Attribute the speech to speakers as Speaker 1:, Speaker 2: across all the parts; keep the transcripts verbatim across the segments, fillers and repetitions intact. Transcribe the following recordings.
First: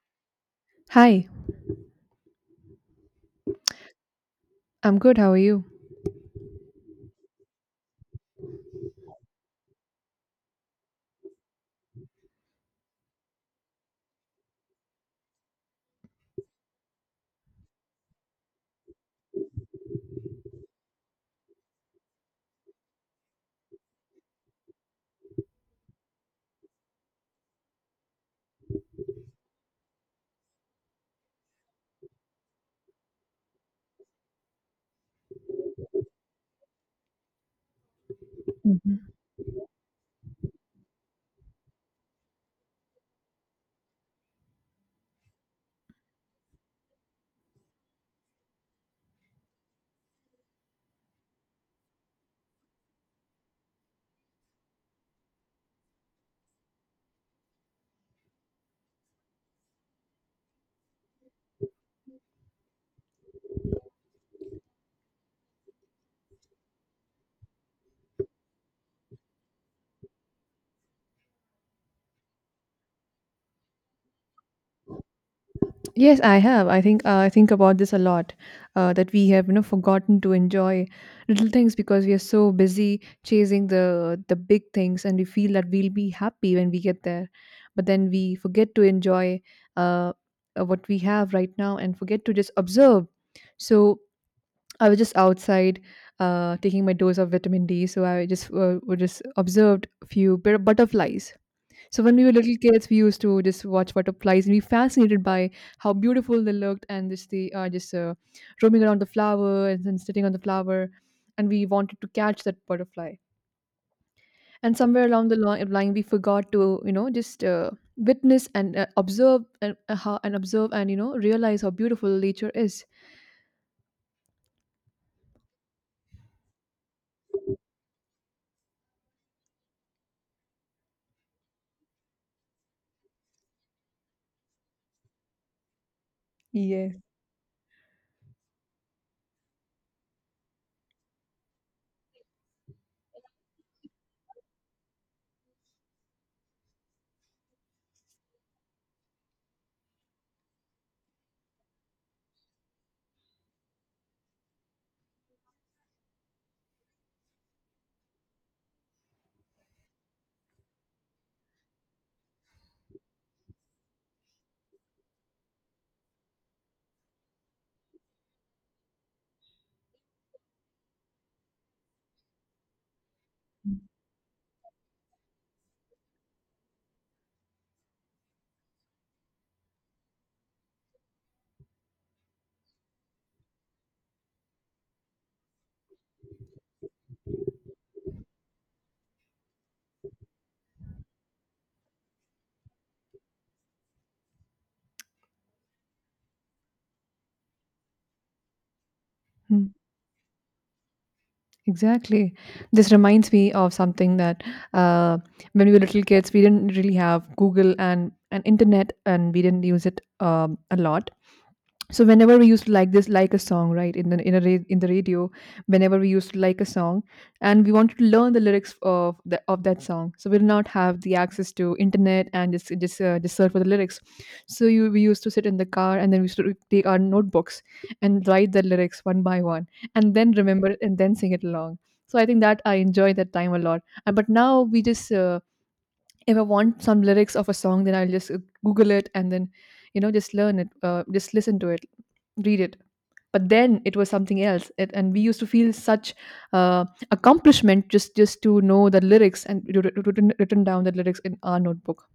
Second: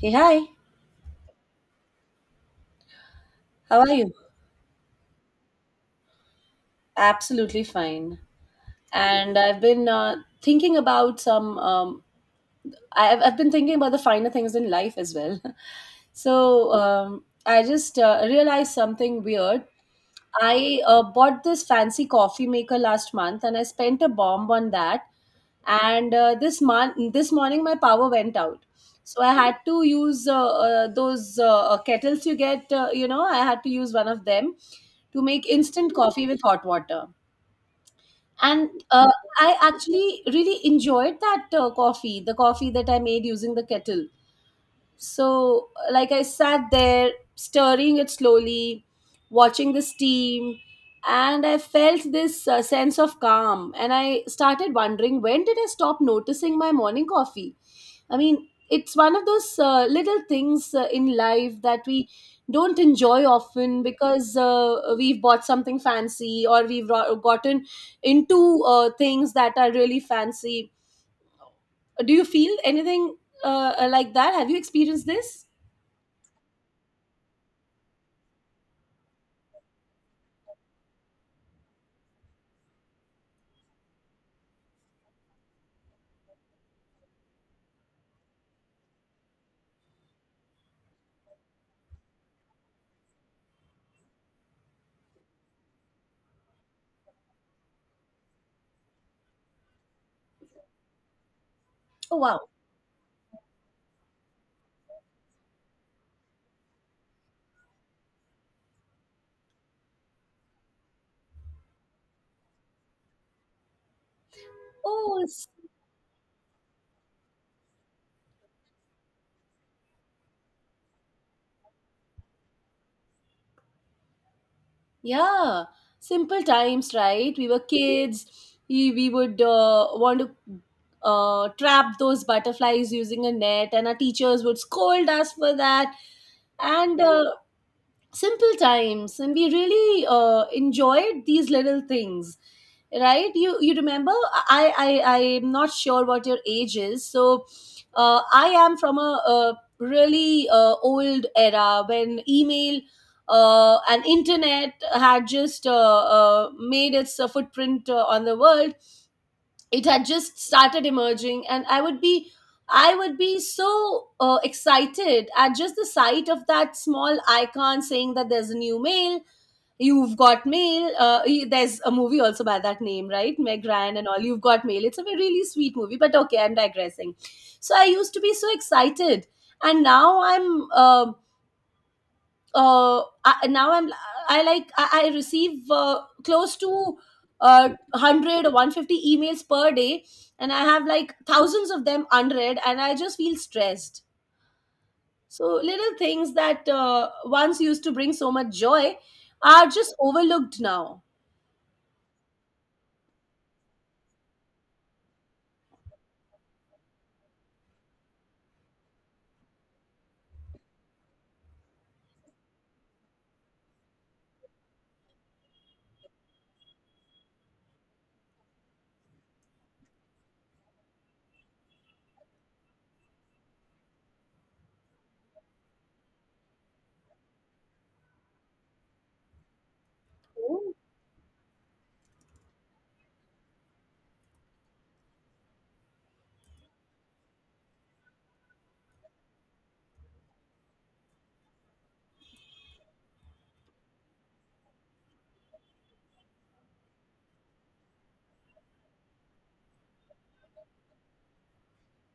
Speaker 1: Hey, hi.
Speaker 2: Hi,
Speaker 1: How are you?
Speaker 2: I'm good. How are you?
Speaker 1: Absolutely fine. And I've been uh, thinking about some. Um, I've I've been thinking about the finer things in life as well. So um, I just uh, realized something weird. I uh, bought this fancy coffee maker last month, and I spent a bomb on that. And uh, this mon- this morning, my power went out, so I had to use uh, uh, those uh, uh, kettles you get. Uh, you know, I had to use one of them to make instant coffee with hot water. And
Speaker 2: Mhm.
Speaker 1: uh, I actually really enjoyed that uh, coffee, the coffee that I made using the kettle. So, like, I sat there stirring it slowly, watching the steam, and I felt this uh, sense of calm. And I started wondering, when did I stop noticing my morning coffee? I mean, it's one of those uh, little things uh, in life that we don't enjoy often because uh, we've bought something fancy or we've ro- gotten into uh, things that are really fancy. Do you feel anything uh, uh, like that? Have you experienced this?
Speaker 2: Yes, I have. I think uh, I think about this a lot. Uh, that we have, you know, forgotten to enjoy little things because we are so busy chasing the the big things, and we feel that we'll be happy when we get there, but then we forget to enjoy uh, uh, what we have right now and forget to just observe. So I was just outside, uh, taking my dose of vitamin D. So I just uh, was just observed a few bit- butterflies. So when
Speaker 1: Oh,
Speaker 2: we were
Speaker 1: wow.
Speaker 2: little kids, we used to just watch butterflies and be fascinated by how beautiful they looked, and just they are just uh, roaming around the flower and then sitting on the flower, and we wanted to catch that butterfly. And somewhere
Speaker 1: Oh,
Speaker 2: along the
Speaker 1: it's,
Speaker 2: li- line, we forgot to, you know, just uh, witness and uh, observe and uh, how, and observe and, you know, realize how beautiful nature is.
Speaker 1: yeah. Simple times, right? We were kids. We, we would uh, want to uh, trap those butterflies using a net, and our teachers would scold us for that
Speaker 2: Yes.
Speaker 1: and uh, simple times, and we really uh, enjoyed these little things, right? You you remember, i i I'm not sure what your age is, so uh, I am from a, a really uh, old era when email uh, and internet had just uh, uh, made its uh, footprint uh, on the world. It had just started emerging, and I would be, I would be so uh, excited at just the sight of that small icon saying that there's a new mail. You've got mail. Uh, y- there's a movie also by that name, right? Meg Ryan and all, You've Got Mail. It's a very, really sweet movie, but okay, I'm digressing. So I used to be so excited, and now I'm, um uh, I, now I'm, I, like, I, I receive uh, close to uh, one hundred or one hundred fifty emails per day, and I have like thousands of them unread, and I just feel stressed. So little things that uh, once used to bring so much joy are just overlooked now.
Speaker 2: Exactly. This reminds me of something that, uh, when we were little kids, we didn't really have Google and, and internet, and we didn't use it um, a lot. So whenever we used to like this, like a song, right, in the in, a ra- in the radio, whenever we used to like a song and we wanted to learn the lyrics of the, of that song, so we'll not have the access to internet and just just, uh, just search for the lyrics. So you, we used to sit in the car, and then we used to take our notebooks and write the lyrics one by one and then remember it and then sing it along. So I think that I enjoy that time a lot. Uh, but now we just uh, if I want some lyrics of a song, then I'll just uh, Google it, and then, you know, just learn it, uh, just listen to it, read it. But then it was something else, it, and we used to feel such uh, accomplishment just just to know the lyrics and wr- wr- written, written down the lyrics in our notebook.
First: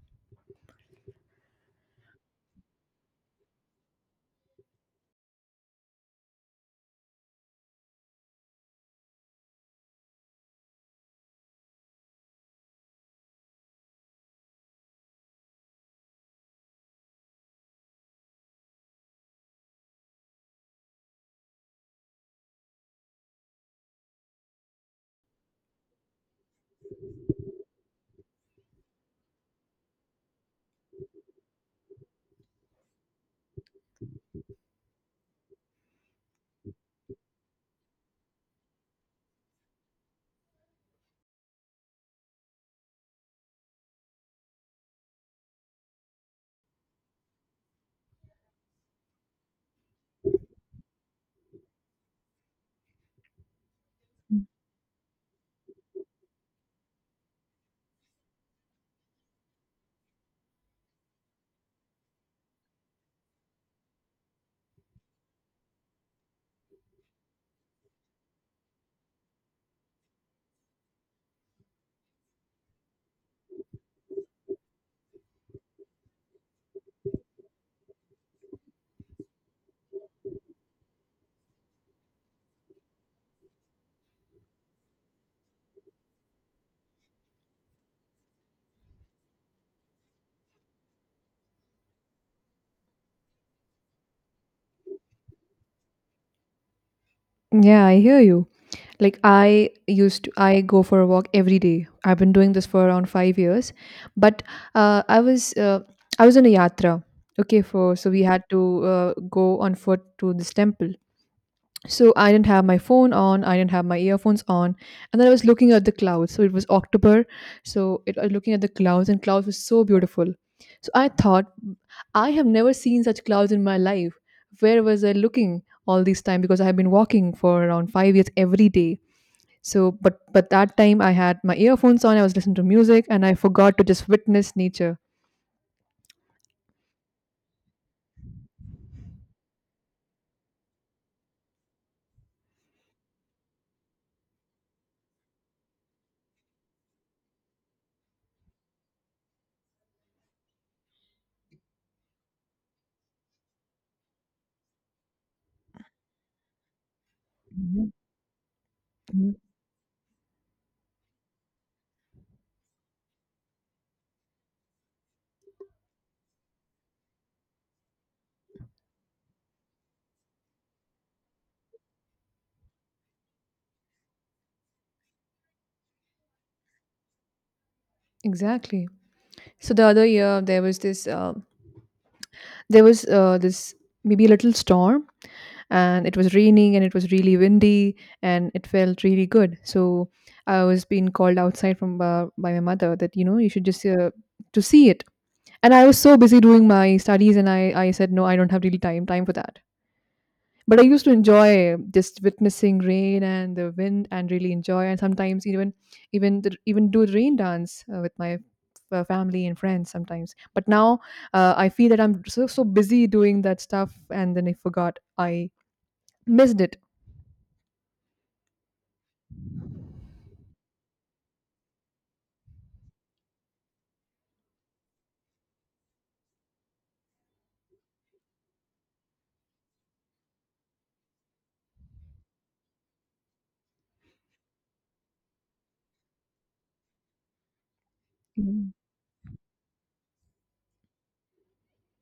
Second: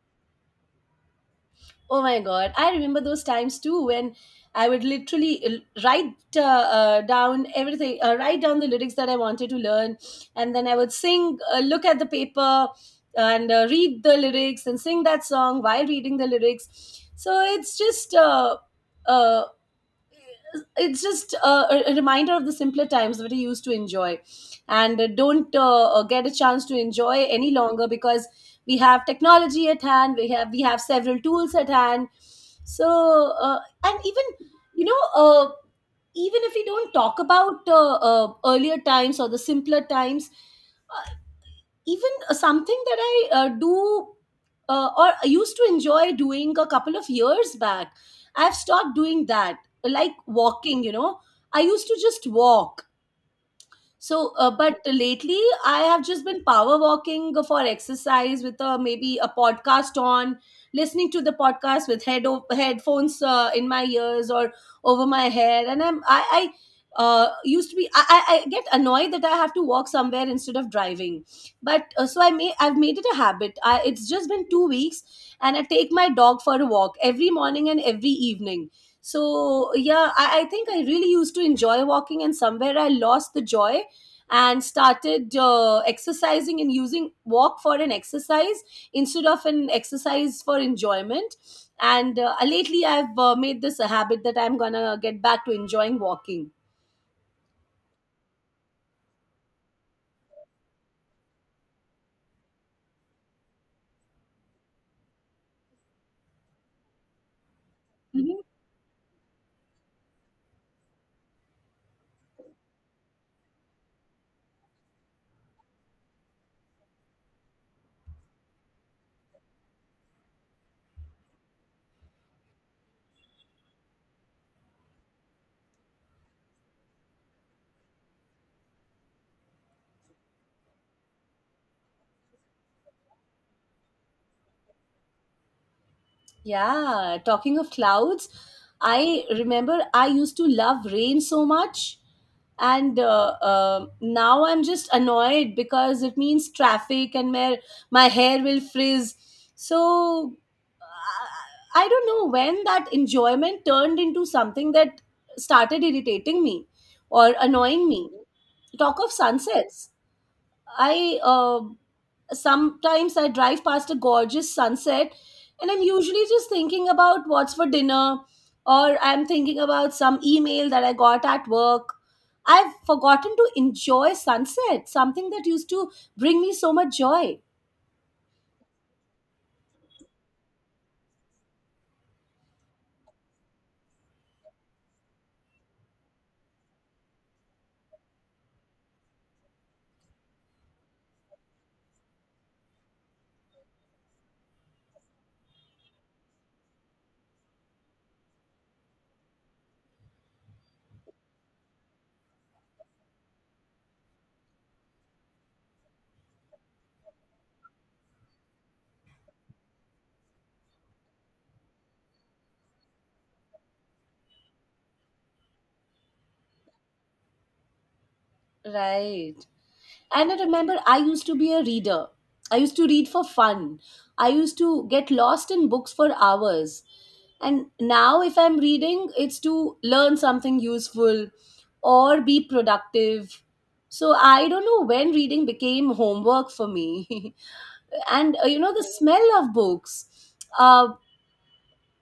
Speaker 1: Oh my God. I remember those times too when I would literally l- write uh, uh, down everything, uh, write down the lyrics that I wanted to learn. And then I would sing, uh, look at the paper and uh, read the lyrics and sing that song while reading the lyrics. So it's just uh, uh, it's just uh, a, a reminder of the simpler times that we used to enjoy and uh, don't uh, uh, get a chance to enjoy any longer because we have technology at hand, we have we have several tools at hand. So uh, and even, you know uh, even if we don't talk about uh, uh, earlier times or the simpler times, even uh, something that I uh, do, uh, or I used to enjoy doing a couple of years back, I've stopped doing that. Like walking, you know, I used to just walk. So, uh, but lately I have just been power walking for exercise with a, maybe a podcast on, listening to the podcast with head o- headphones uh, in my ears or over my head, and I'm I. I uh, used to be, I, I I get annoyed that I have to walk somewhere instead of driving. But uh, so i may I've made it a habit. I, it's just been two weeks, and I take my dog for a walk every morning and every evening. So yeah, I, I think I really used to enjoy walking, and somewhere I lost the joy and started uh, exercising and using walk for an exercise instead of an exercise for enjoyment. And uh, lately I've uh, made this a habit that I'm gonna get back to enjoying walking.
Speaker 2: Yeah, I hear you. Like I used to, I go for a walk every day. I've been doing this for around five years, but uh, I was uh, I was on a yatra. Okay, for so we
Speaker 1: Mhm.
Speaker 2: had to uh, go on foot to this temple, so I didn't have my phone on, I didn't have my earphones on, and then I was looking at the clouds. So it was October, so it, I was looking at the clouds, and clouds was so beautiful. So I thought, I have never seen such clouds in my life. Where was I looking all this time? Because I have been walking for around five years every day. So, but but that time I had my earphones on, I was listening to music, and I forgot to just witness nature.
Speaker 1: Yeah, talking of clouds, I remember I used to love rain so much, and uh, uh, now I'm just annoyed because it means traffic and my my hair will frizz. So I don't know when that enjoyment turned into something that started irritating me or annoying
Speaker 2: Mhm,
Speaker 1: me. Talk of
Speaker 2: mhm.
Speaker 1: sunsets. I uh, sometimes I drive past a gorgeous sunset, and I'm usually just thinking about what's for dinner, or I'm thinking about some email that I got at work. I've forgotten to enjoy sunset, something that used to bring me so much joy.
Speaker 2: Exactly. So the other year there was this uh, there was uh, this maybe a little storm, and it was raining and it was really windy and it felt really good. So I was being called outside from uh, by my mother, that you know, you should just uh, to see it. And I was so busy doing my studies, and i i said, no, I don't have really time time for that. But I used to enjoy just witnessing rain and the wind and really enjoy, and sometimes even even the, even do the rain dance uh, with my uh, family and friends sometimes. But now uh, I feel that I'm so so busy doing that stuff, and then I forgot, I missed it.
Speaker 1: Right. And I remember I used to be a reader. I used to read for fun. I used to get lost in books for hours. And now, if I'm reading, it's to learn something useful or be productive. So I don't know when reading became homework for me. And uh, you
Speaker 2: Mm,
Speaker 1: know, the smell of books. Uh,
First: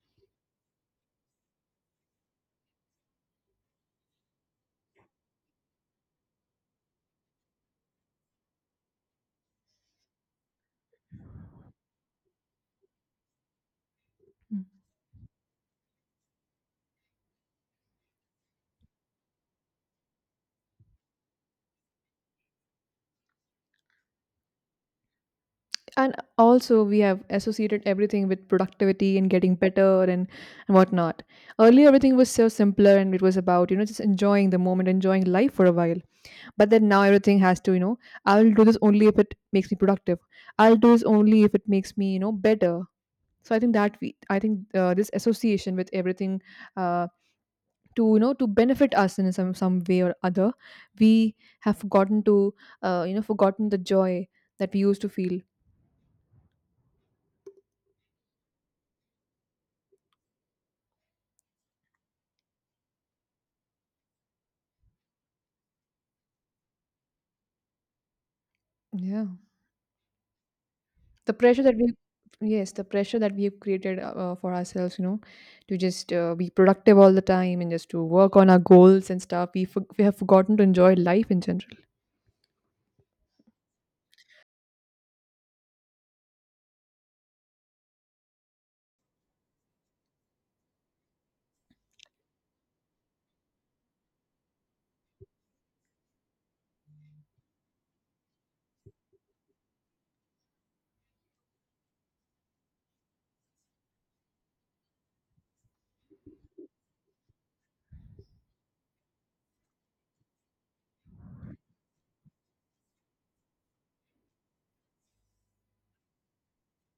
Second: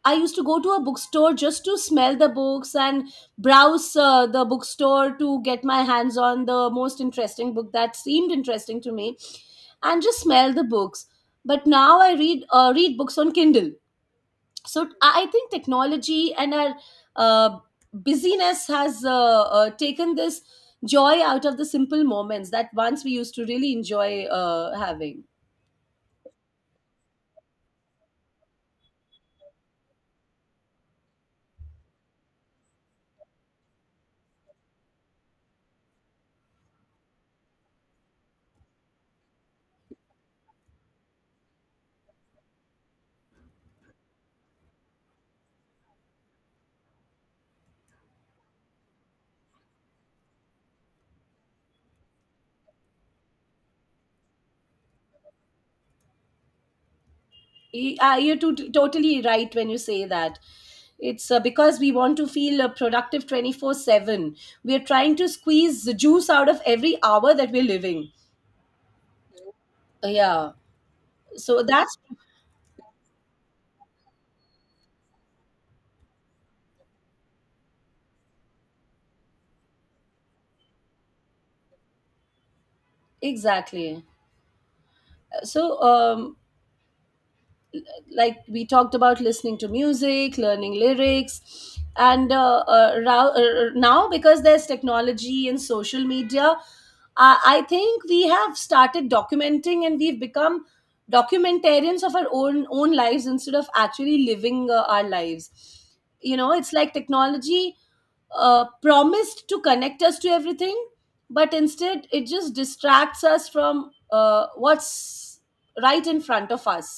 Speaker 1: I used to go to a bookstore just to smell the books and browse uh, the bookstore to get my hands on the most interesting book that seemed interesting to me and just smell the books. But now I read uh, read books on Kindle.
Speaker 2: mm.
Speaker 1: So I I think technology and our uh, busyness has uh, uh, taken this joy out of the simple moments that once we used to really enjoy uh, having.
Speaker 2: And also, we have associated everything with productivity and getting better, and, and whatnot. Earlier, everything was so simpler and it was about, you know, just enjoying the moment, enjoying life for a while. But then now everything has to, you know, I'll do this only if it makes me productive. I'll do this only if it makes me, you know, better. So I think that we, I think uh, this association with everything uh, to, you know, to benefit us in some some way or other, we have forgotten to uh, you know, forgotten the joy that we used to feel.
Speaker 1: Y- uh, You're to- totally right when you say that. It's uh, because we want to feel uh, productive twenty-four seven. We're trying to squeeze the juice out of every hour that we're living.
Speaker 2: Yeah,
Speaker 1: Uh, Yeah.
Speaker 2: the
Speaker 1: So
Speaker 2: pressure that we,
Speaker 1: that's
Speaker 2: yes, the pressure that we have created uh, uh, for ourselves, you know, to just uh, be productive all the time and just to work on our goals and stuff, we, for- we have forgotten to enjoy life in general.
Speaker 1: exactly. Uh, So um, like we talked about listening to music, learning lyrics. And uh, uh, ra- uh, uh, now, because there's technology and social media, I I think we have started documenting, and we've become documentarians of our own own lives instead of actually living uh, our lives. You know, it's like technology uh, promised to connect us to everything, but instead it just distracts us from uh, what's right in front of us.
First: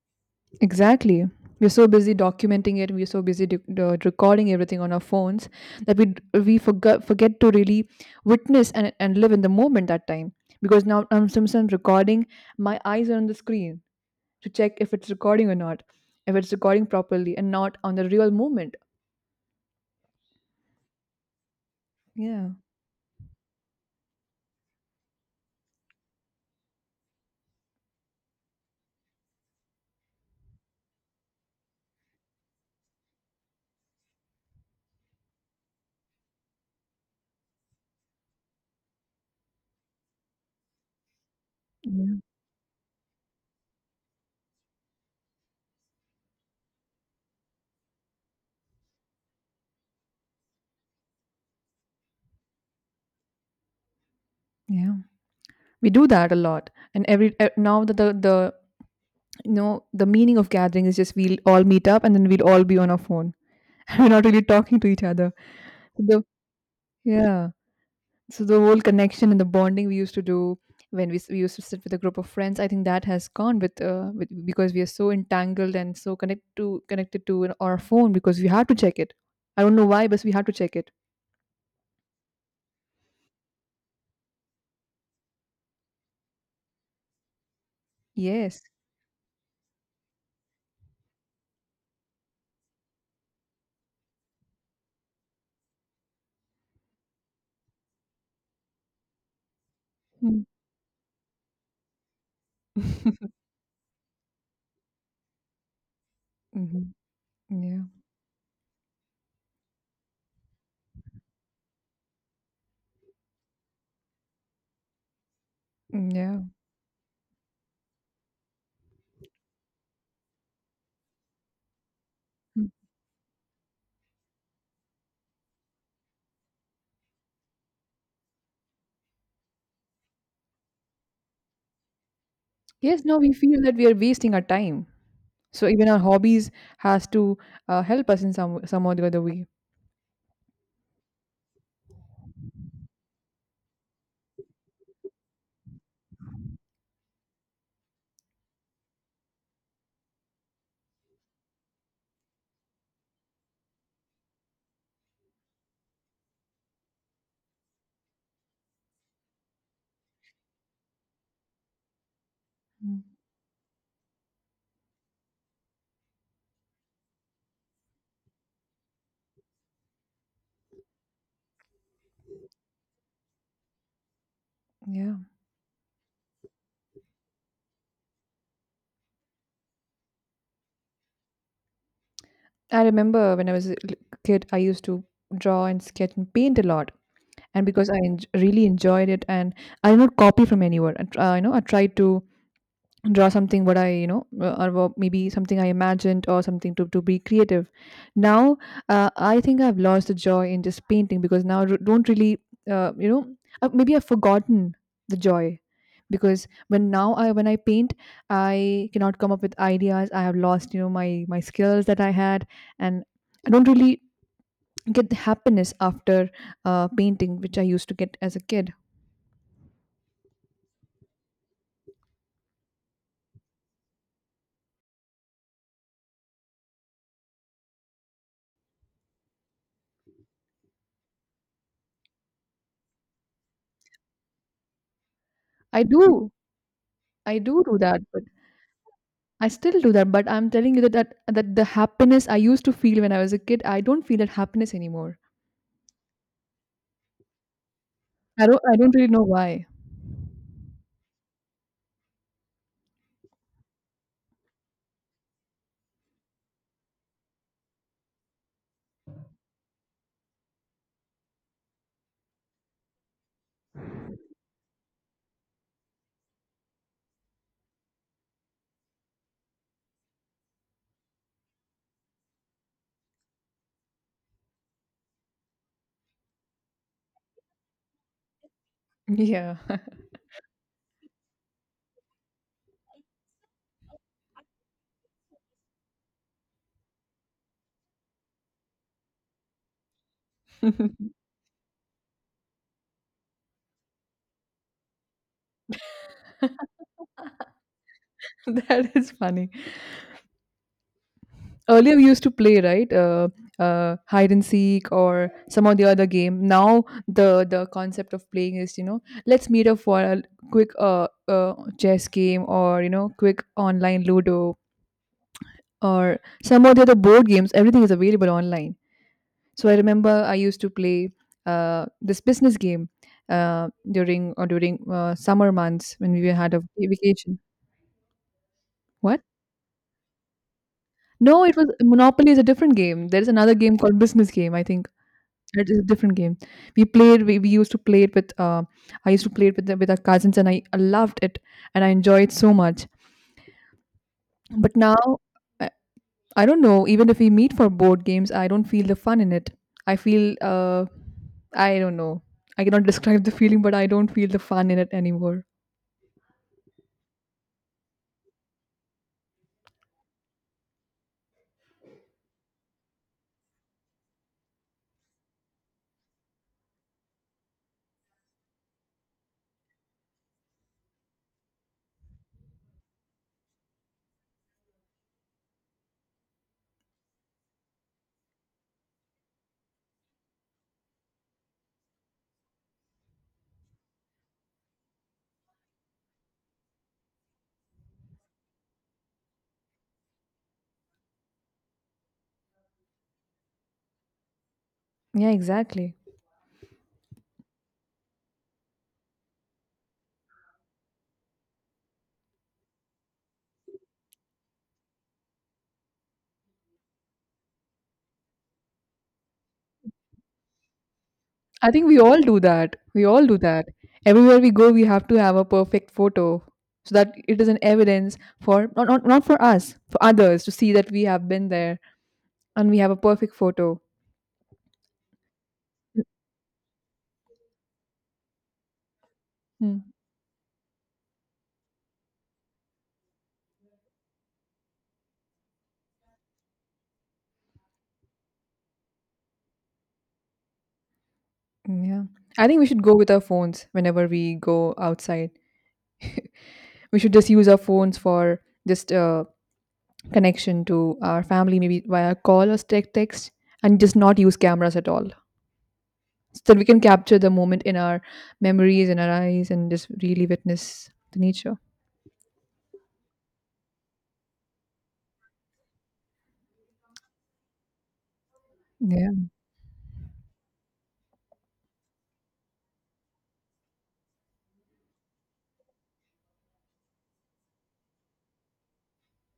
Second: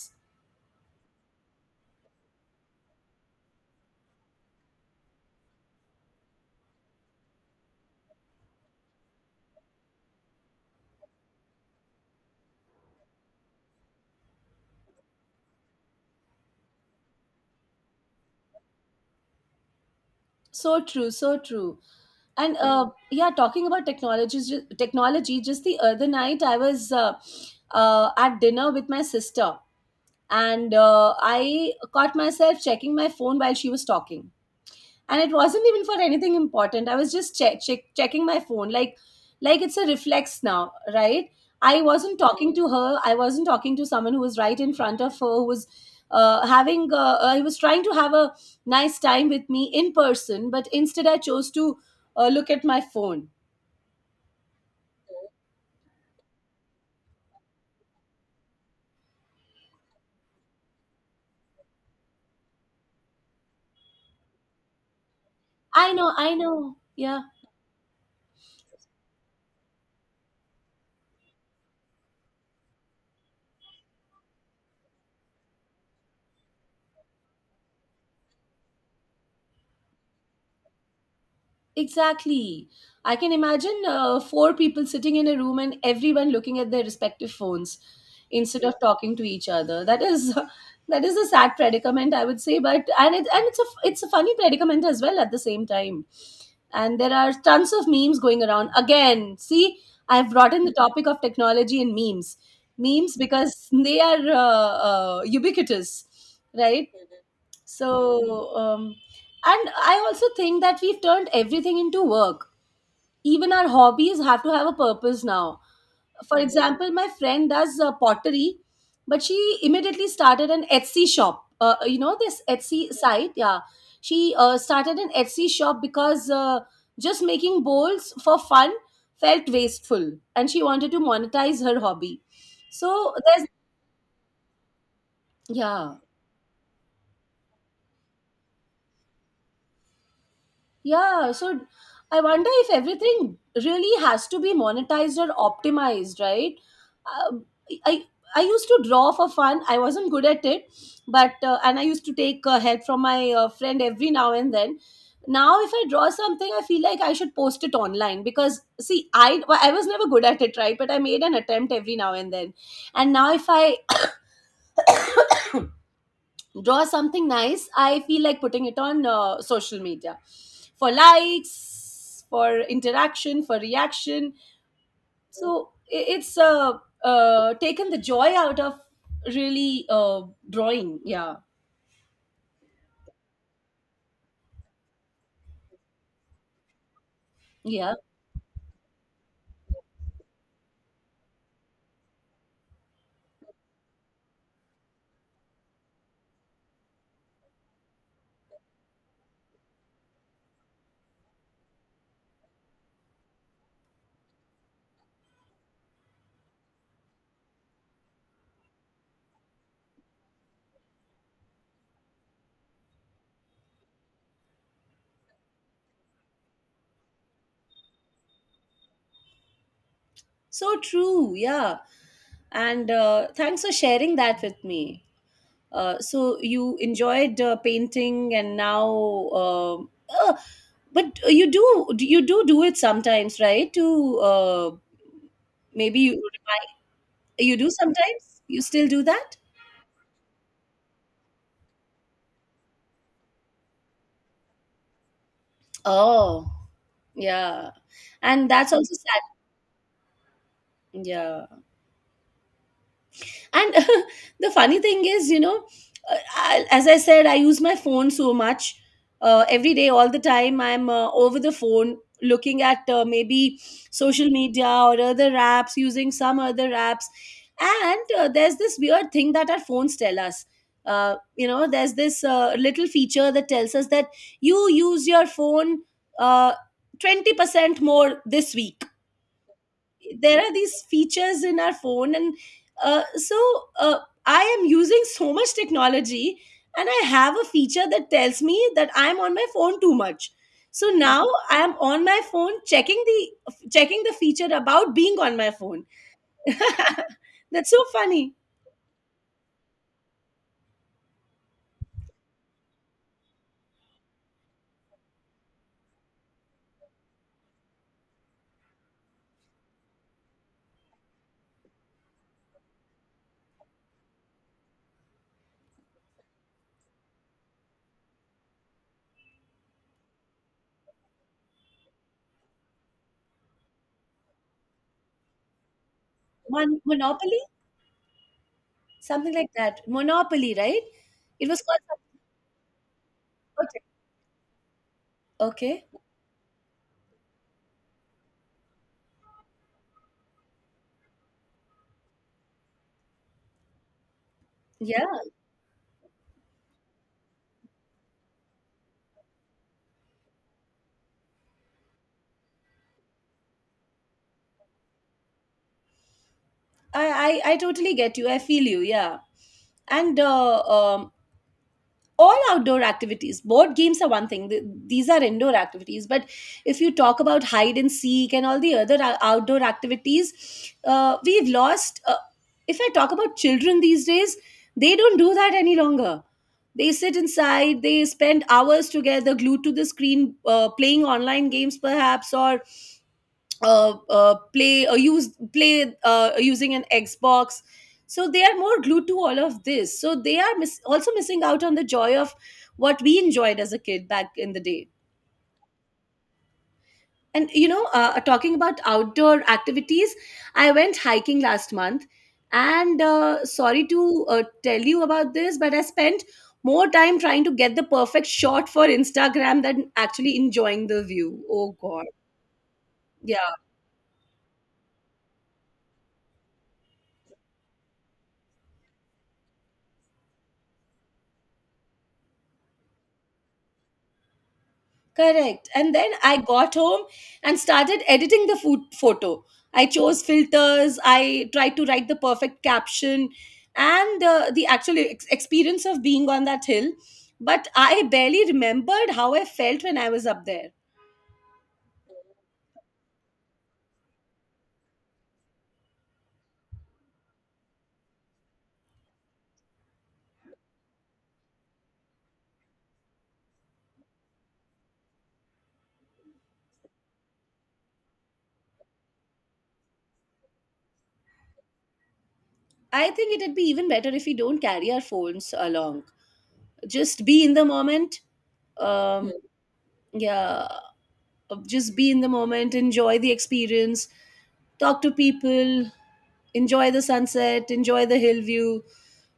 Speaker 2: Exactly. We're so busy documenting it, we're so busy d- d- recording everything on our phones, that we d- we forget forget to really witness and, and live in the moment that time. Because now I'm sometimes recording, my eyes are on the screen to check if it's recording or not, if it's recording properly, and not on the real moment.
Speaker 1: So true, so true.
Speaker 2: Yeah,
Speaker 1: And uh, yeah, talking about technologies, ju- technology. Just the other night, I was uh, uh, at dinner with my sister, and uh, I caught myself checking my phone while she was talking, and it wasn't even for anything important. I was just check, check checking my phone, like like it's a reflex now, right? I
Speaker 2: yeah,
Speaker 1: wasn't talking to her. I wasn't talking to someone who was right in front of her who was uh, having uh, I was trying to have a nice time with me in person, but instead I chose to uh, look at my phone.
Speaker 2: yeah. We do that a lot, and every e- now that the the you know, the meaning of gathering is just we'll all meet up and then we'll all be on our phone. We're not really talking to each other.
Speaker 1: I
Speaker 2: So
Speaker 1: know,
Speaker 2: the,
Speaker 1: I know, yeah,
Speaker 2: yeah. So the whole connection and the bonding we used to do when we, s- we used to sit with a group of friends, I think that has gone with, uh, with, because we are so entangled and so connect to connected to an- our phone, because we had to check it, I don't know why, but we had to check it.
Speaker 1: exactly. I can imagine uh, four people sitting in a room and everyone looking at their respective phones
Speaker 2: Yes.
Speaker 1: instead of talking to each other. That is, that is a sad predicament, I would say, but and it, and it's a, it's a funny predicament as well at the same time. And there are tons of memes going around. Again, see, I've
Speaker 2: Mm.
Speaker 1: brought in the topic of technology and memes. Memes,
Speaker 2: Hmm.
Speaker 1: because they are uh, uh, ubiquitous, right?
Speaker 2: Mm-hmm. Yeah.
Speaker 1: So um, and I also think that we've turned everything into work. Even our hobbies have to have a purpose now.
Speaker 2: Mm,
Speaker 1: For
Speaker 2: yeah.
Speaker 1: example, my friend does uh, pottery, but she immediately started an Etsy shop. Uh, uh, you know this
Speaker 2: Mm.
Speaker 1: Etsy site, yeah. She uh, started an Etsy shop because uh, just making bowls for fun felt wasteful, and she wanted to monetize her hobby.
Speaker 2: Yes,
Speaker 1: So
Speaker 2: now we
Speaker 1: there's,
Speaker 2: feel that we are wasting our time, so even
Speaker 1: yeah.
Speaker 2: our hobbies has to uh, help us in some some or the other way.
Speaker 1: Yeah, so I wonder if everything really has to be monetized or optimized, right? Um I I used to draw for fun. I wasn't good at it, but uh, and I used to take uh, help from my uh, friend every now and then. Now, if I draw something, I feel like I should post it online because, see, I I was never good at it, right? But I made an attempt every now and then,
Speaker 2: Mm,
Speaker 1: and now if I draw something nice, I feel like putting it on uh, social media for likes, for interaction, for reaction.
Speaker 2: yeah.
Speaker 1: So I- it's uh, uh, taken the joy out of really uh, drawing. Yeah,
Speaker 2: I remember when I was a l- kid, I used to draw and sketch and paint a lot, and because
Speaker 1: yeah,
Speaker 2: I en- really enjoyed it, and I don't copy from anywhere. And uh, you know, I try to draw something what I, you know, uh, or what, maybe something I imagined or something to to be creative. Now, uh, I think I've lost the joy in just painting, because now I r- don't really uh, you know, uh, maybe I've forgotten the joy. Because when now I, when I paint, I cannot come up with ideas. I have lost, you know, my my skills that I had, and I don't really get the happiness after uh, painting, which I used to get as a kid.
Speaker 1: so true, yeah. And uh, thanks for sharing that with me. Uh, so you enjoyed uh, painting, and now, uh, uh, but you do, you do do it sometimes, right? To uh,
Speaker 2: I
Speaker 1: maybe you
Speaker 2: do, I
Speaker 1: you
Speaker 2: do
Speaker 1: do
Speaker 2: do that, but
Speaker 1: sometimes. You still do that?
Speaker 2: I still do that, but I'm telling you that that, that the happiness I used to feel when I was a kid, I don't feel that happiness anymore.
Speaker 1: Oh, yeah,
Speaker 2: I
Speaker 1: and
Speaker 2: don't,
Speaker 1: that's
Speaker 2: I
Speaker 1: also
Speaker 2: don't really
Speaker 1: sad.
Speaker 2: know why.
Speaker 1: Yeah. And the funny thing is, you know uh, I, as I said, I use my phone so much. Uh, every day, all the time, I'm, uh, over the phone looking at, uh, maybe social media or other apps, using some other apps. And uh, there's this weird thing that our phones tell us. Uh, you know there's this uh, little feature that tells us that you use your phone uh, twenty percent more this week.
Speaker 2: Yeah.
Speaker 1: There are these features in our phone. And uh, so, uh, I am using so much technology, and I have a feature that tells me that I'm on my phone too much. So now I am on my phone checking the checking the feature about being on my phone. That's so funny.
Speaker 2: That is funny. Earlier we used to play, right? Uh, uh, hide and seek or some of the other game. Now the the concept of playing is, you know, let's meet up for a quick uh, uh chess game, or you know, quick online Ludo or some of the other board games. Everything is available online. So I remember I used to play uh, this business game uh, during or during uh, summer months when we had a
Speaker 1: Mon- monopoly,
Speaker 2: vacation. What?
Speaker 1: something like that. Monopoly, right?
Speaker 2: No,
Speaker 1: it
Speaker 2: it
Speaker 1: was
Speaker 2: was,
Speaker 1: called something-
Speaker 2: Monopoly is a different game. There is another game
Speaker 1: Okay.
Speaker 2: called business game. I think it is a
Speaker 1: Okay.
Speaker 2: different game. We played. We, we used to play it with. Uh, I used to play it with the, with our cousins, and I loved it, and I enjoyed it so much. But
Speaker 1: Yeah,
Speaker 2: now I don't know. Even if we meet for board games, I don't feel the fun in it. I feel, uh, I don't know. I cannot describe the feeling, but I don't feel the fun in it anymore.
Speaker 1: I, I i totally get you, I feel you. Yeah. And uh, um all outdoor activities, board games are one thing. Th- these are indoor activities. But if you talk about hide and seek and all the other ou- outdoor activities, uh, we've lost. Uh, if I talk about children these days, they don't do that any longer. They sit inside, they spend hours together glued to the screen, uh, playing online games perhaps, or uh, uh, play or use play uh, using an Xbox. So they are more glued to all of this. So they are miss- also missing out on the joy of what we enjoyed as a kid back in the day.
Speaker 2: Yeah, exactly.
Speaker 1: And you know, uh, uh, talking about outdoor activities, I went hiking last month, and uh, sorry to uh, tell you about this, but I spent more time trying to get the perfect shot for Instagram than actually enjoying the view. Oh
Speaker 2: I think we
Speaker 1: God,
Speaker 2: all do that. We all do
Speaker 1: yeah.
Speaker 2: that. Everywhere we go, we have to have a perfect photo so that it is an evidence for not, not, not for us, for others to see that we have been there, and we have a perfect photo.
Speaker 1: Correct. And then I got home and started editing the food photo.
Speaker 2: Mm,
Speaker 1: I chose filters, I tried to write the perfect caption, and uh, the actual ex- experience of being on that hill. But I barely remembered how I felt when I was up there.
Speaker 2: yeah. I think we should go with our phones whenever we go outside. We should just use our phones for just uh, connection to our family, maybe via call or tec- text, and just not use cameras at all, so that we can capture the moment in our memories, in our eyes, and just really witness the nature.
Speaker 1: I think it'd be even better if we don't carry our phones along. Just be in the moment.
Speaker 2: Yeah,
Speaker 1: Um, yeah, just be in the moment, enjoy the experience, talk to people, enjoy the sunset, enjoy the hill view,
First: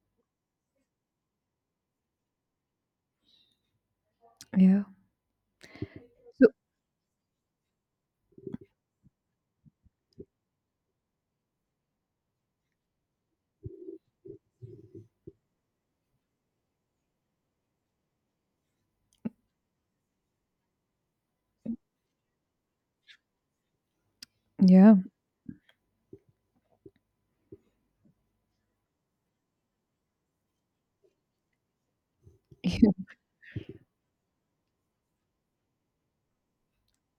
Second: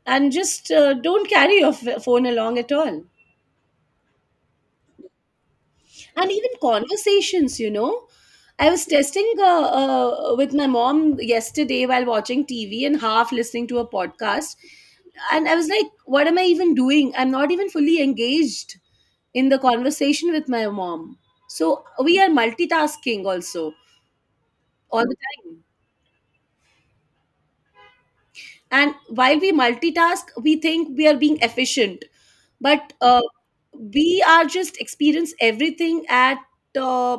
Speaker 1: and just uh, don't carry your f- phone along at all.
Speaker 2: yeah.
Speaker 1: And
Speaker 2: So,
Speaker 1: even conversations, you know. I was testing uh, uh, with my mom yesterday while watching T V and half listening to a podcast. And I was like, what am I even doing? I'm not even fully engaged in the conversation with my mom. So we are multitasking also
Speaker 2: yeah,
Speaker 1: all the time. And while we multitask, we think we are being efficient,
Speaker 2: yeah,
Speaker 1: but uh, we are just experience everything at uh,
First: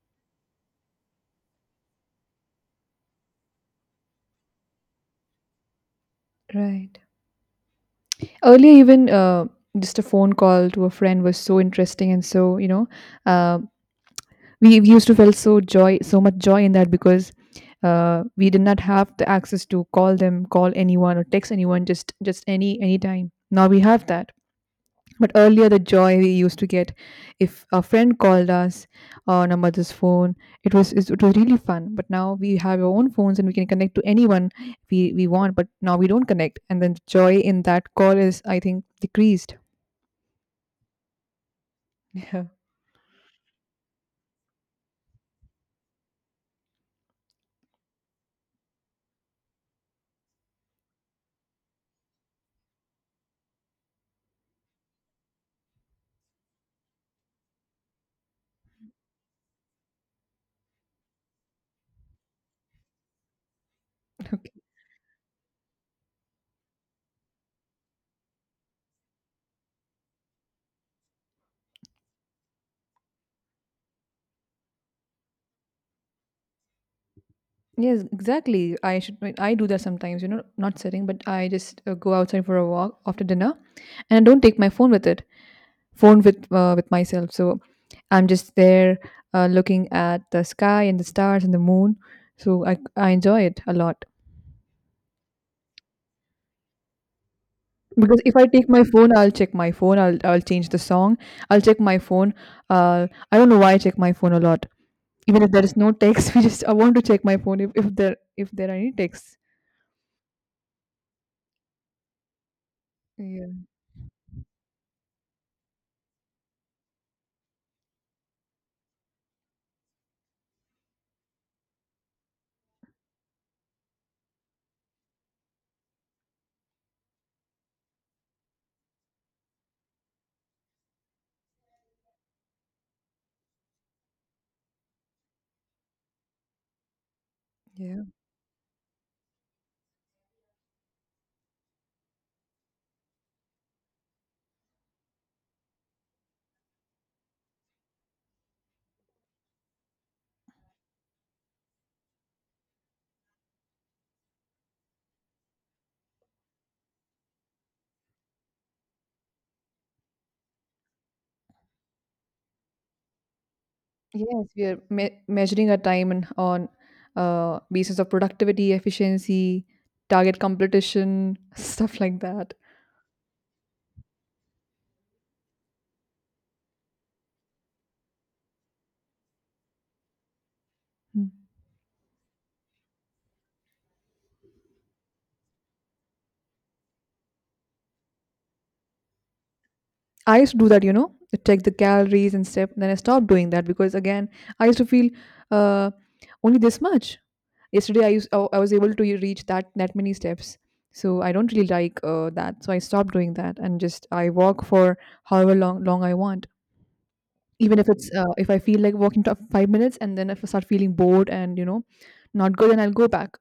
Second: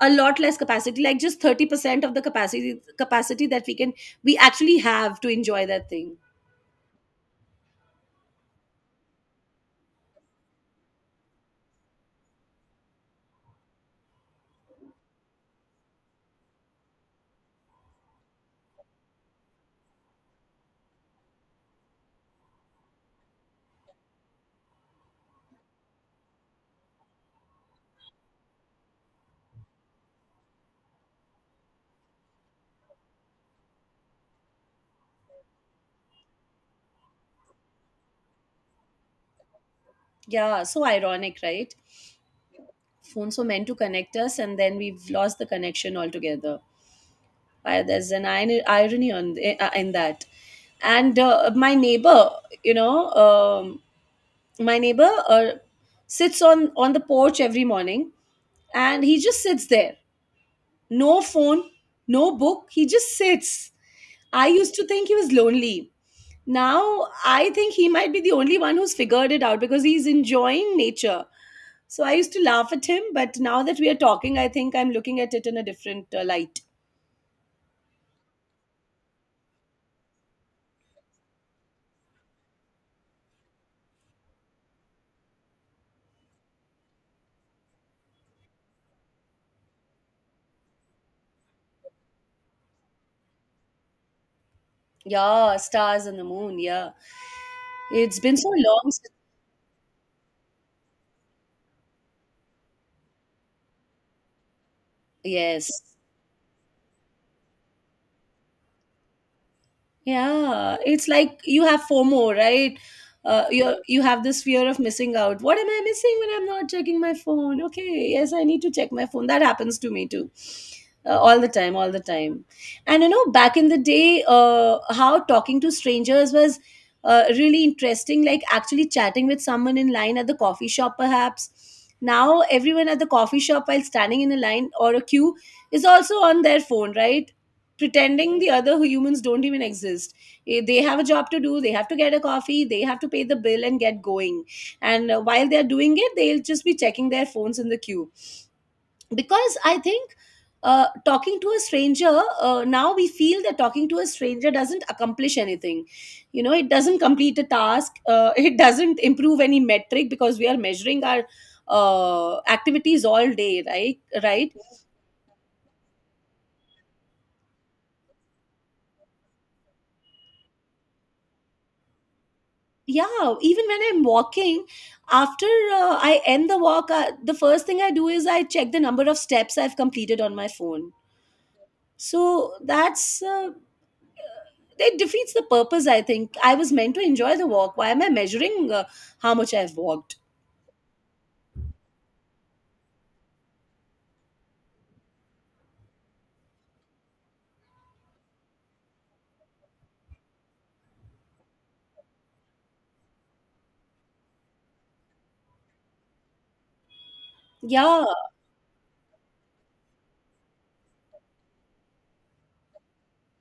Speaker 1: a lot less capacity, like just thirty percent of the capacity capacity that we can we actually have to enjoy that thing.
Speaker 2: right. Earlier, even uh, just a phone call to a friend was so interesting, and so you know, uh, we we used to felt so joy, so much joy in that, because uh, we did not have the access to call them, call anyone, or text anyone just just any any time. Now we have that. But earlier, the joy we used to get if a friend called us on our mother's phone, it was it it was really fun. But now we have our own phones and we can connect to anyone we we want. But now we don't connect, and then the joy in that call is, I think, decreased.
Speaker 1: Yeah, so ironic, right?
Speaker 2: Yeah.
Speaker 1: Phones were meant to connect us, and then we've lost the connection altogether. Uh, there's an ir- irony on eh, uh, in that. And uh, my neighbor, you know um, my neighbor uh, sits on on the porch every morning, and he just sits there. No phone, no book, he just sits. I
Speaker 2: Okay.
Speaker 1: used to think he was lonely. Now I think he might be the only one who's figured it out, because he's enjoying nature. So I used to laugh at him, but now that we are talking, I think I'm looking at it in a different uh, light.
Speaker 2: Yes, exactly. I should. I do that sometimes. You know, not sitting, but I just uh, go outside for a walk after dinner, and I don't take my phone with it. Phone with uh, with myself. So I'm just there uh, looking at the sky and the stars and the moon. So I I enjoy it a lot
Speaker 1: Yeah, stars and the moon. Yeah. it's
Speaker 2: because
Speaker 1: been
Speaker 2: if I
Speaker 1: so
Speaker 2: take
Speaker 1: long
Speaker 2: my
Speaker 1: since-
Speaker 2: phone, I'll check my phone. I'll I'll change the song. I'll check my phone. Uh, I don't know why I check my phone a lot. Even if there
Speaker 1: Yes.
Speaker 2: is no text, we just I want to check my phone if, if there if there are any texts.
Speaker 1: Yeah, it's like you have FOMO, right? Uh,
Speaker 2: Yeah.
Speaker 1: you you have this fear of missing out. What am I missing when I'm not checking my phone? Okay, yes, I need to check my phone. That happens to me too, uh, all the time, all the time. And you know, back in the day, uh, how talking to strangers was uh, really interesting. Like actually chatting with someone in line at the coffee shop, perhaps. Now everyone at the coffee shop, while standing in a line or a queue, is also on their phone, right?
Speaker 2: Yeah.
Speaker 1: Pretending the other humans don't even exist. Eh, they have a job to do, they have to get a coffee, they have to pay the bill and get going. And uh, while they're doing it, they'll just be checking their phones in the queue. Because I think, uh, talking to a stranger uh, now we feel that talking to a stranger doesn't accomplish anything. You know it doesn't complete a task. Uh, it doesn't improve any metric, because we are measuring our uh, activities all day, right,
Speaker 2: Yes,
Speaker 1: right.
Speaker 2: we are me- measuring our time and on uh, basis of productivity, efficiency, target competition, stuff like that.
Speaker 1: Yeah, even when I'm walking, after uh, I end the walk, uh, the first thing I do is I check the number of steps I've completed on my phone.
Speaker 2: Mm.
Speaker 1: So that's uh, it defeats the purpose. I think I was meant to enjoy the walk, why am I measuring uh, how much I've walked.
Speaker 2: I used to do that, you know, to check the calories and stuff. Then I stopped doing that because again, I used to feel uh, only this much. Yesterday, I used I I was able to reach that that many steps. So I don't really like uh, that. So I stopped doing that and just I walk for however long long I want. Even if
Speaker 1: Yeah,
Speaker 2: it's uh, if I feel like walking to five minutes, and then if I start feeling bored and, you know, not good, then I'll go back.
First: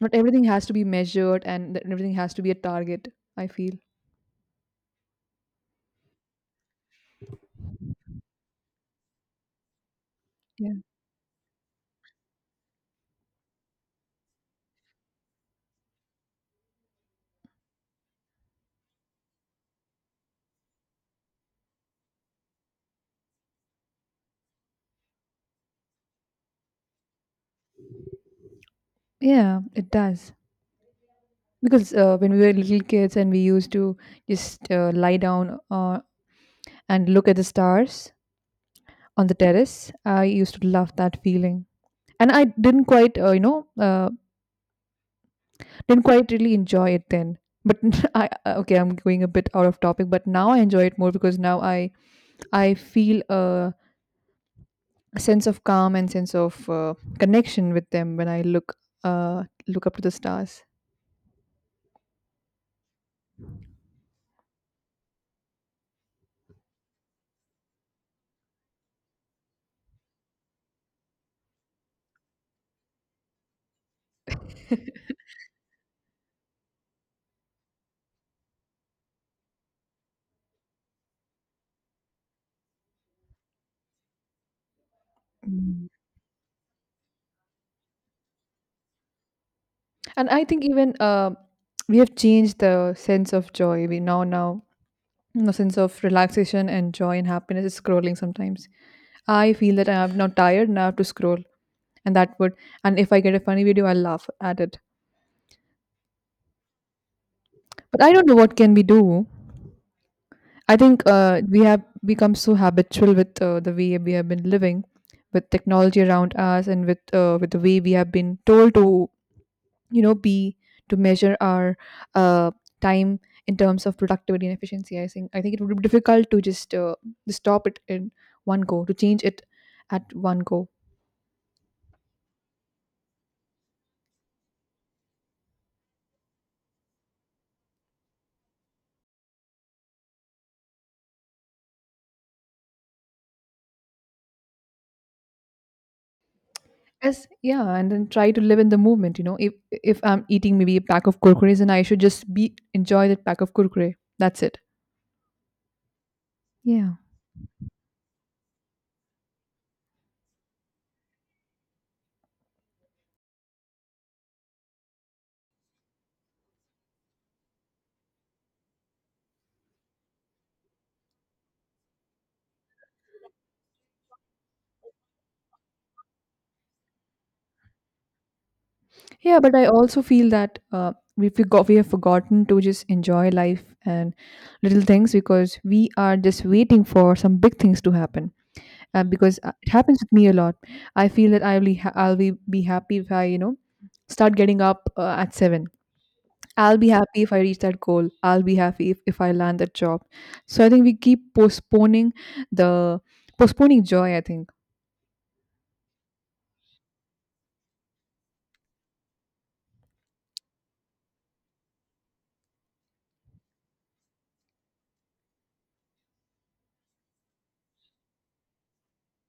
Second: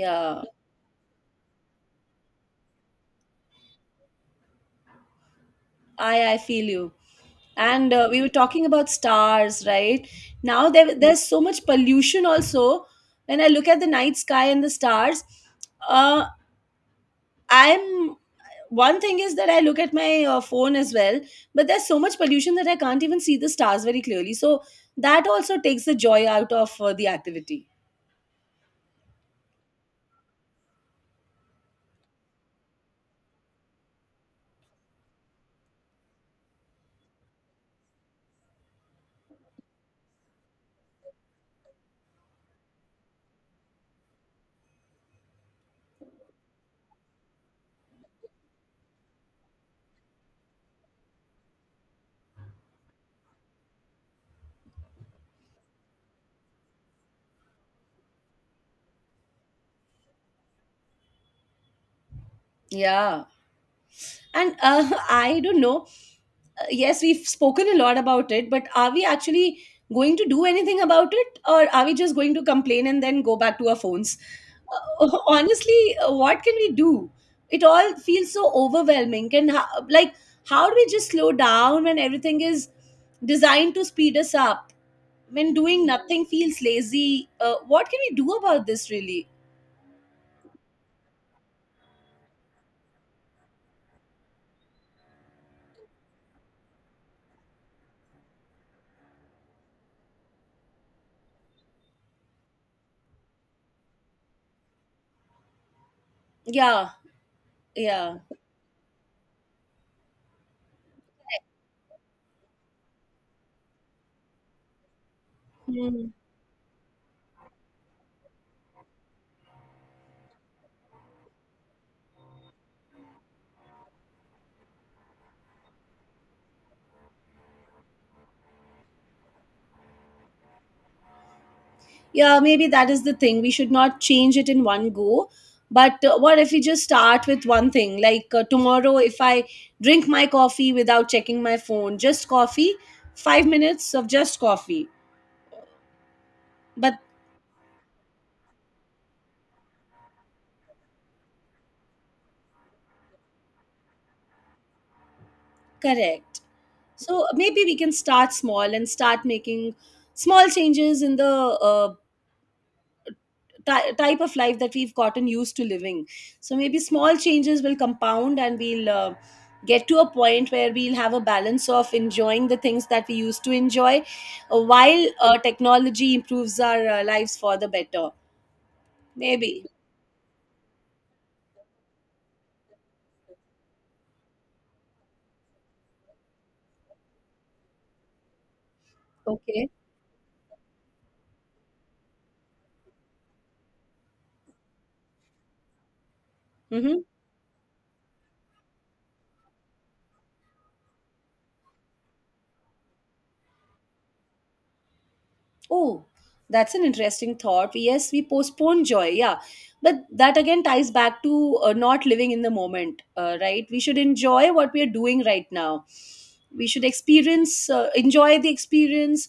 Speaker 2: Not everything has to be measured and th- everything has to be a target, I feel.
Speaker 1: i i feel you. And uh, we were talking about stars, right? Now
Speaker 2: Yeah,
Speaker 1: there, there's so much pollution also. When I look at the night sky and the stars, uh, I'm one thing is that I look at my uh, phone as well, but there's so much pollution that I can't even see the stars very clearly. So that also takes the joy out of uh, the activity.
Speaker 2: yeah, it does, because uh, when we were little kids and we used to just uh, lie down uh, and look at the stars on the terrace, I used to love that feeling. And I didn't quite uh, you know uh, didn't quite really enjoy it then, but I uh, okay, I'm going a bit out of topic, but now I enjoy it more because now i I feel a sense of calm and sense of uh, connection with them when I look uh, look up to the stars.
Speaker 1: Yeah. And uh, I don't know. Uh, yes, we've spoken a lot about it, but are we actually going to do anything about it, or are we just going to complain and then go back to our phones? Uh, honestly, uh, what can we do? It all feels so overwhelming. And how, like, how do we just slow down when everything is designed to speed us up? When doing
Speaker 2: Mm.
Speaker 1: nothing feels lazy? Uh, what can we do about this, really?
Speaker 2: And I think even uh, we have changed the sense of joy. We now now the sense of relaxation and joy and happiness is scrolling sometimes. I feel that I'm now tired and I have to scroll, and that would, and if I get a funny video, I'll laugh at it.
Speaker 1: Yeah,
Speaker 2: But I
Speaker 1: yeah.
Speaker 2: don't know what can we do. I think uh, we have become so habitual with uh, the way we have been living, with technology around us, and with uh, with the way we have been told to, you know, be, to measure our uh, time in terms of productivity and efficiency. I think I think it would be difficult to just uh, to stop it in one go, to change it at one go.
Speaker 1: Yeah, maybe that is the thing. We should not change it in one go, but uh, what if we just start with one thing? Like, uh, tomorrow, if I drink my coffee without checking my phone, just coffee, five minutes of just coffee, but...
Speaker 2: Yes, yeah, and then try to live in the moment. You know, if if I'm eating maybe a pack of kurkures, and I should just be enjoy that pack of kurkure. That's it.
Speaker 1: Correct.
Speaker 2: Yeah.
Speaker 1: So maybe we can start small and start making small changes in the uh, ty- type of life that we've gotten used to living. So maybe small changes will compound, and we'll uh, get to a point where we'll have a balance of enjoying the things that we used to enjoy, uh, while uh, technology improves our uh, lives for the better.
Speaker 2: Yeah, but
Speaker 1: Maybe.
Speaker 2: I also feel that uh, we forgot we have forgotten to just enjoy life and little things because we are just waiting for some big things to happen. Uh, because uh,
Speaker 1: Okay.
Speaker 2: it happens with me a lot. I feel that I'll be ha- I'll be, be happy if I, you know, start getting up uh, at seven. I'll be
Speaker 1: Mm-hmm.
Speaker 2: happy if I reach that goal. I'll be happy if, if I land that job. So I think we keep postponing the, postponing joy, I think.
Speaker 1: Oh, that's an interesting thought. Yes, we postpone joy. Yeah. But that again ties back to uh, not living in the moment, uh, right? We should enjoy what we are doing right now. We should experience, uh, enjoy the experience,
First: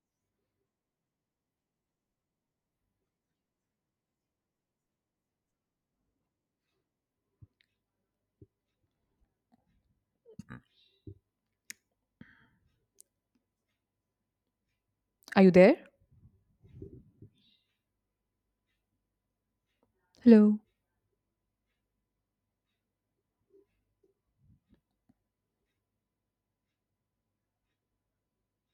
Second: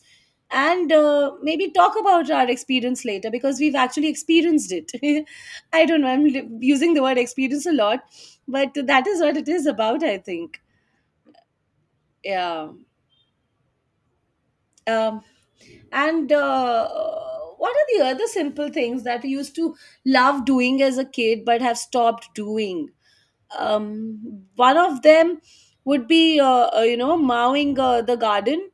Speaker 1: and uh, maybe talk about our experience later, because we've actually experienced it. I don't know. I'm li- using the word experience a lot, but that is what it is about, I think. Yeah. Um,
Speaker 2: Are you there?
Speaker 1: and uh, what are the other simple things that you used to love
Speaker 2: Hello.
Speaker 1: doing as a kid but have stopped doing? Um, one of them would be, uh, uh, you know mowing uh, the garden.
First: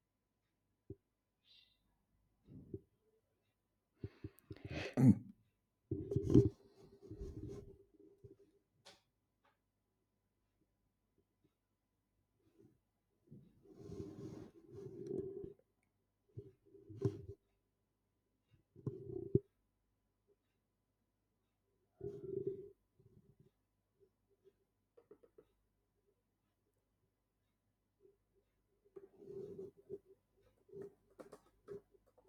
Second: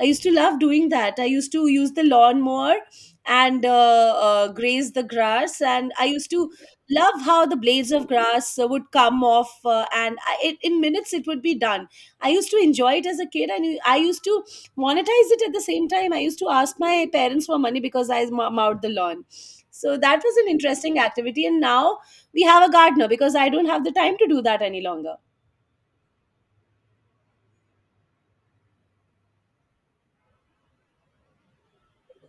Speaker 1: I used to love doing that. I used to use the lawnmower, and uh, uh, graze the grass. And I used to love how the blades of grass uh, would come off, uh, and I, it, in minutes it would be done. I used to enjoy it as a kid, and I used to monetize it at the same time. I used to ask my parents for money because I mow- mowed the lawn. So that was an interesting activity, and now we have a gardener, because I don't have the time to do that any longer.